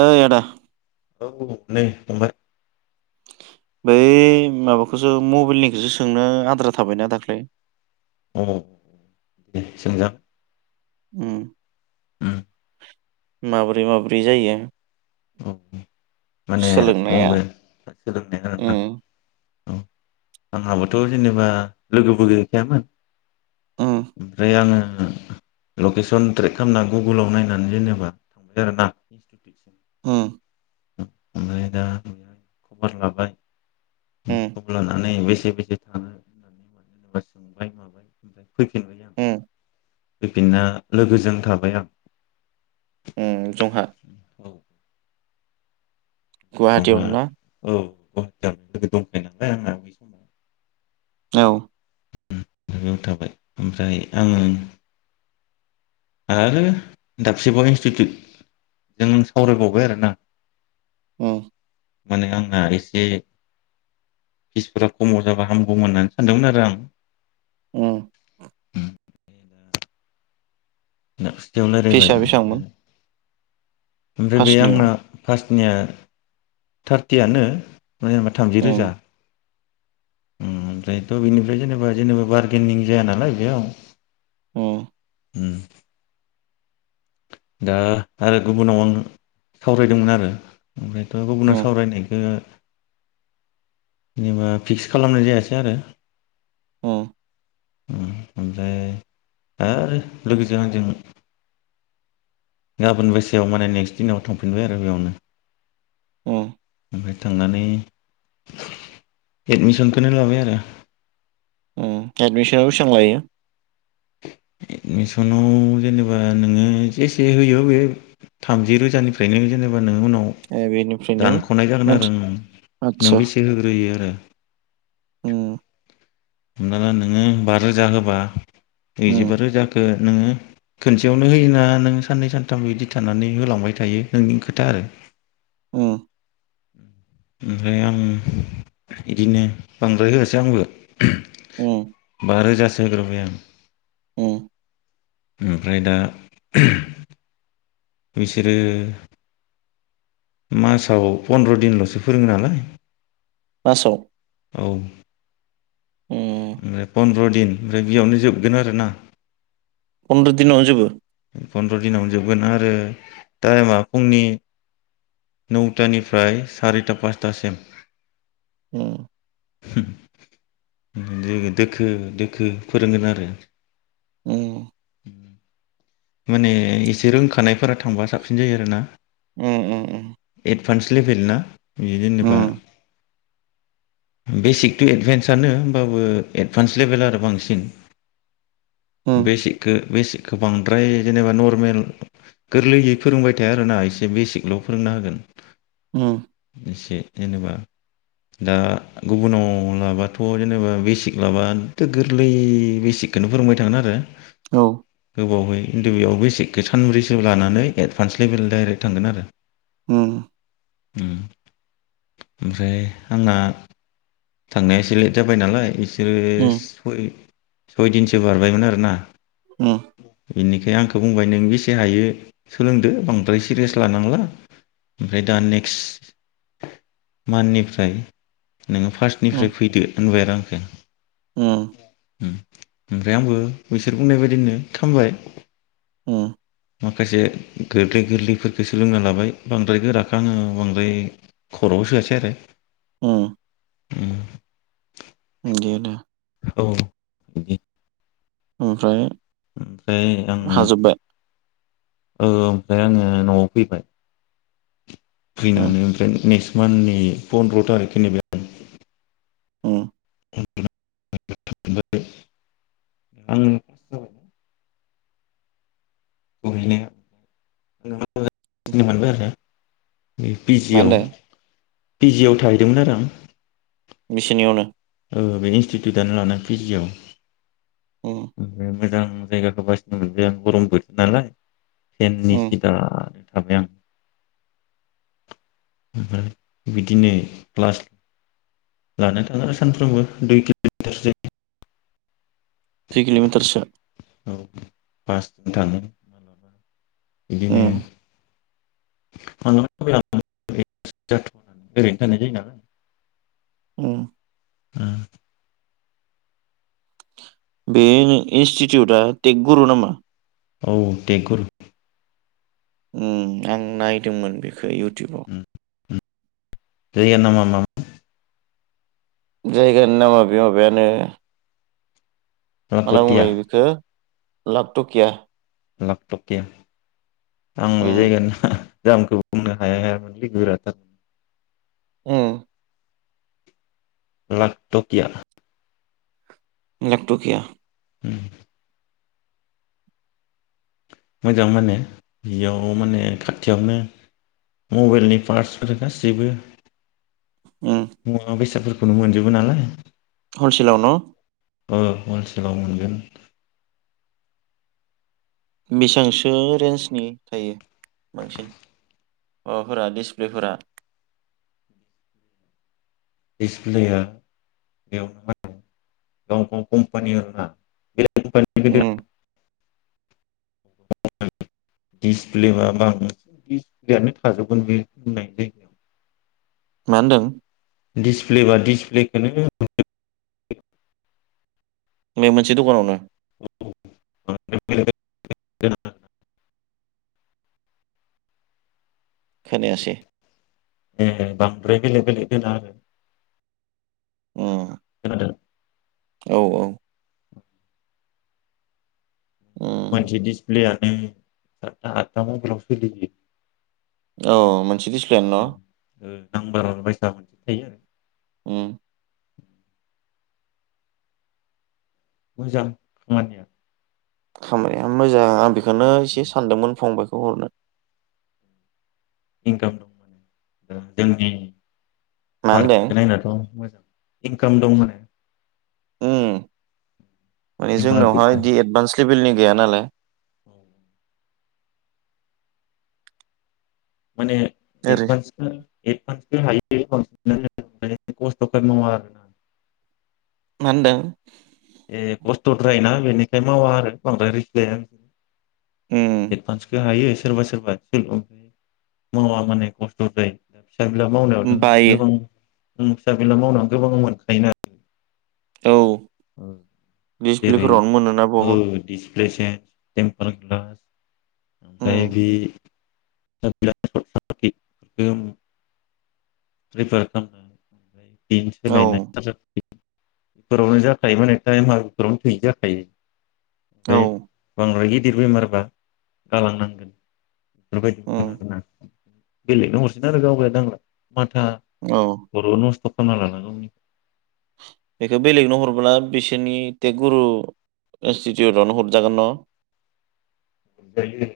ओइ आदा औ बुं नै फंबाय बै माबाखौसो मबिलनिखौसो सोंनो आद्रा थाबायना दाख्लै। औ दे सोंजां उम माब्रै माब्रै जायो। औ माने सोलोंनाया मबेल सोलोंनाया आरो ना। उम आंहाबोथ' जेनेबा लोगोबो गैखायामोन। उम ओमफ्राय आङो ओम लकेसन ट्रेक खालामना गुगोलाव नायनानै जेनेबा जागोनना। ओ। ओमफ्राय दा खबर लाबाय। उम खबर लानानै बेसे बेसे थाङो [unintelligible] फैफिनबाय आं। उम बिदिनो लोगोजों थाबाय आं। ओम जंहा औ गुवाहाटि आव जोंहा ना? औ गुवाहाटियावनो लोगो दंखायो नालाय आंहा बै समाव। औ बे बेयाव थाबाय ओमफ्राय आङो आरो दाबसेबाव इन्स्टिटिउट जों सावरायबावबाय आरोना। ओ माने आंना एसे फिसफोरा खमाव जाबा हामगौमोन होननानै सानदोंमोन आरो आं। ओ [unintelligible] राय्लायबाय फिसआ बेसेबांमोन ओमफ्राय ओमफ्राय बे आंना फार्स्टनियाव निया थारथियानो। मे होनेबा थामजि रोजा। उम ओमफ्रायथ' बेनिफ्राय जेनेबा जेनेबा बार्गेनिं जाया नालाय बेयाव ओं उम दा आरो गुबुनाव आं सावरायदोंमोन आरो ओमफ्रायथ' गुबुुनना उम सावरायनायखो जेनेबा फिक्स खालामनाय जायासै आरो ओम ओमफ्राय आरो लोगोजों आंजों गाबोन बायसेआव माने नेक्स्ट दिनाव थांफिनबाय आरो बेयावनो। ओम ओमफ्राय थांनानै एडमिसनखौनो लाबाय आरो ओम एडमिसन बेसेबां लायो? एडमिसनाव जेनेबा नोङो जेसे होयो बे थामजि रोजानिफ्रायनो जेनेबा नोंनि उनाव ए बेनिफ्रायनो दानख'नाय जागोन मानसि आरों नों आदसा बेसे होग्रोयो आरो उम हमनाला नोङो बा रोजा होबा उम नैजिबा रोजाखौ नोङो खोन सेयावनो होयोना नों साननै सानथाम बिदि थानानै होलांबाय थायो नोंनि खोथा आरो उम ओमफ्राय आं बिदिनो बांद्राय होआसै आंबो उम बा रोजा सो होग्रोबाय आं उम ओमफ्राय दा बिसोरो मासाव पन्द्र' दिनल'सो फोरोङो नालाय। मासाव। उम ओफ्राय फन्द्र'नि दिन ओमफ्राय बेयावनो जोबगोन आरो ना फन्द्र' दिनावनो जोबो फन्द्र दिनावनो जोबगोन आरो टाइमा फुंनि नौथानिफ्राय सारिता पासथासिम उम दोखो दोखो फोरोंगोन आरो उम उम माने एसे रोंखानायफोरा थांबा साबसिन जायो आरो ना उम उम उम एडभान्स लेभेल ना बि उम जेनेबा बेसिकथ' एडभान्सआनो होमबाबो एडभान्स लेभेल आरो बांसिन उम बेसेखो बेसिकखौ बांद्राय जेनेबा नरमेल गोरलैयै फोरोंबाय थाया आरोना एसे बेसिकल' फोरोंना होगोन उम एसे जेनेबा दा गुबुनाव लाबथ' जेनेबा बेसिक लाबथ' गोरलै बेसिकखौनो फोरोंबाय थागोन आरो औ गोबावहै खिन्थु बेयावबो बेसेख सानब्रैसो लानानै एडभान्स लेभेल दडाइरेक्ट थांगोन आरो ओ उम ओमफ्राय आङा थांनाया एसे लेट जाबाय नालाय ओ सय उम सयदिन बारबायमोन आर ना उम बेनिखाय आंखौ बुंबाय नों बेसे हायो सोलोंदो बांद्राय सिरियास लानांला ओमफ्राय दा नेक्स्ट मान्थनिफ्राय नोङो उम निफ्राय फैदो होनबाय आरोआंखो उम उम ओमफ्राय आंबो बैसोर बुंनाय बायदिनो खामबाय ओ माखासे गोरलै गोरलैफोरखौ सोलोंना लाबाय बांद्राय गोराख आङो बांद्राय खर'आव सोआसै आरो ओ उम दे दे औ ओमफ्राय ओमफ्राय आङो हाजोब्बाय औ ओमफ्राय आङो न'आव फैबाय उम फैनानै ओमफ्राय ने माननि पन्द्र' थारिखखौ नेबाय आं उम [unintelligible] सहैनाया नो मोनबाय आरो पि मा जियाव होनदों पि जि थाहैदोंमोन आरो आं बिसिनियावनो औ बे इन्स्टिटिउटनो लान पि जिआव उम ओमफ्राय मोजां जायगाखौ बासिनो मोनबाय आं गरम बोथोर नालाय फेननि उम सिटानो थाबाय आं ओमफ्राय बिदिनो क्लास लानो थाङ आरो सानफ्रोमबो दुइ किल'मिटार जायो दुइ किल'मिटारसो औ बासजों थाङो माब्लाबा बिदिनो उम [unintelligible] थानाय जायो नालाय उम ओ बेनो इन्स्टिटिउटआ टेगगुरु नामा? औ टेंगुर आं नायदोंमोन बेखौ इउटुब उम उम जैयामाम जायगानि नामा बेम बेानो मान बुं लाख'टिया लै बिखौ लाभटकिया लाखटकिया आं बे उम जायगाया [unintelligible] नामखौ बुंनो हाया हायाामोन लोगो गोराथार ओम लाखटकि लाटकिया उम मोजां होनो बेयाव माने खाथियावनो मबाइलनि पार्टसफोर गासैबो उम मुवा बेसादफोरख खौनो मोनजोबो नालाय हलसेलाव न' [unintelligible] गाव मोनगोन बेसेबांसो रेन्जनि थायो मानसिन माबाफोरा डिसप्लेफोरा दिसप्लेया बेयावनो म गाव गाव कम्पानि आरो ना बिराद उम दिसप्लेम ब दिसप्लेयानो थाजोबगोन बे होननाय जायगायाव मा होनदों दिसप्ले बा दिसप्लेखौनो [unintelligible] बे मोनसे दखानावनो [unintelligible] खोनायासै ए बांद्राय बेलेक बेलेक गला आरो अम खोनादों औ औ उम मोनसे दिडिसप्लेयानो सातथा आदथा मबेलाव सोलियो औ मोन से दिसप्लेयानो न नां बार बायसा मोनसे थायो आरो उम मोजां खामानिया खामानिया मोजां आ बेखौनो एसे सानदोंमोन फंबायखौ गरनो [unintelligible] इनकाम दंमोन जोंनि मा होनदों मार्केटखौ नायनाथ' मोजां इनकाम दं होने [unintelligible] उम माने जोंनावहाय दि एदभान्स सिभिलनि गैया नालाय औ माने ओरै एदभान्स [unintelligible] [unintelligible] खस्थ'थार नङा मा होनदों ए खस्थ'द्रायोना बेनिखाय मावा आरो बांद्राय रिसक लाया उम एडभान्सखौ हायो सोरबा सोरबा सि मावा मेने खस्थ' जायो फिसा फिला मावनायावनो बायो गोबां फिसा फिला मावनानै गोबां मोनखायो ना औ दिसप्लेफोरावनो मोनोना बहुद एसे [unintelligible] ओमफ्राय उम बि [unintelligible] खैफोरारख न [unintelligible] बेनो औ सोलायनाय फोरावनो जाखायोमोने तायमाफोरावनो थो जाखायो [unintelligible] औ ओमफ्राय बांद्रायगि गिदिर बेमारब्ला गालांनांगोन बेफोरबायदिबोमोन उम आरोना बेलेगनो हरसिगोन आरो गावगाया दांला माथा औ बर' नख [unintelligible] खालामना‌ लाबा गावनिखौ बेखौ बेलेगनो हरोबब्ला बिसोरनि टेकगुरु इनस्टिटिउटवनो हरजागोन न हरजायो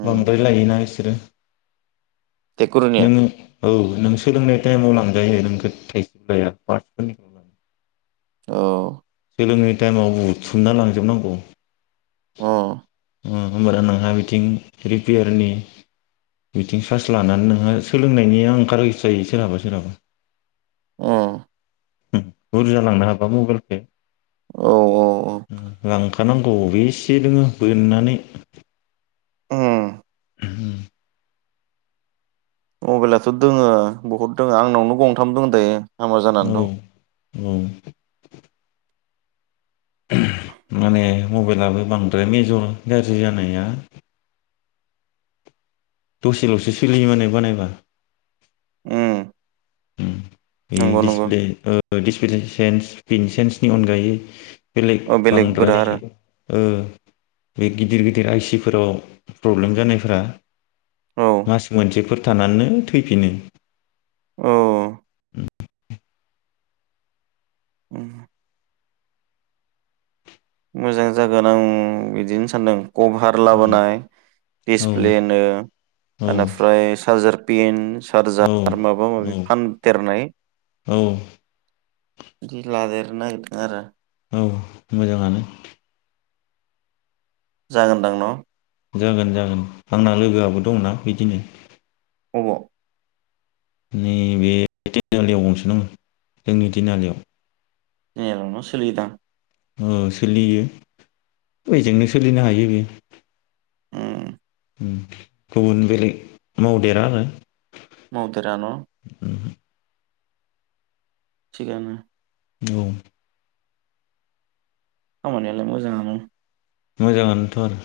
उम बांद्राय लायोना इसोरो टेकगुरुनिया नों औ नों सोलोंनाय टाइमाव लांजायो नोंखौ थाइसेबो लाया पार्टसफोरनिखौङो। औ। लोंङै टायमाव हुथुमना लांजोबनांगौ। अ। उम होमबाना नोंहा बिथिं रिपेयारनि बिथिं सार्स लानानै नोंहा सोलोंनायनि ओंखारहैस्रायोयो सोरहाबा सोरहाबा। अ। बुरजालांनो हाबा मबाइलखो। औ औ औ उम लां खा नांगौ बेसे दोङो बोननानै ओं। मबाइलाथ' दोङो बहुद दोङो आंनावनो गंथाम दङो दायो। हामा जानानै औ दं औ। माने मबाइलाबो बांद्राय मेजर गाज्रि जानाया दसेल'सो सोलियो माने बानायबा। उम। उम। बे‌ नंगौ नंगौ दिसप्ले‌ ओ दिस फ्ले सेन्सनि अनगायै बेलेग औ बेलेगफोरा बांद्राय आरो ओ बे गिदिर गि गिदेर आइसिफोराव प्रब्लेम जानायफोरा औ मास मोनसेफोर थानानैनो थैफिनो‌। औ। उम मोजां जागोन आं बिदिनो सानदों। कभार उम लाबोनाय औ दिसप्लेनो औ ओनिफ्राय चार्जार पेन्स औ सार्जार माबा औ माबि फानदेरनाय औ इदि लादेरनो नागिरदो आरो। औ मोजाङानो। जागोनदां न'। जागोन जागोन आंना लोगोआबो दंना बिदिनो। अबाव? नै बे तिनआलियाव गंसे दंङो जोंनि तिनआलियाव। ए बावनो सोलियोदां? औ सोलियो बेजोंनो सोलिनो हायो बि। उम गुबुन बेलेग मावदेरा आरो। मावदेरा न'? उम थिगानो‌। औ। खामानियालाय मोजांङानो। मोजाङानोथ' आरो।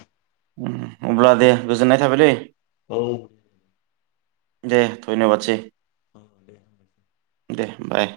अब्ला दे गोजोननाय थाबायलै। औ। दे धन्यबादसै औ दे दे बाय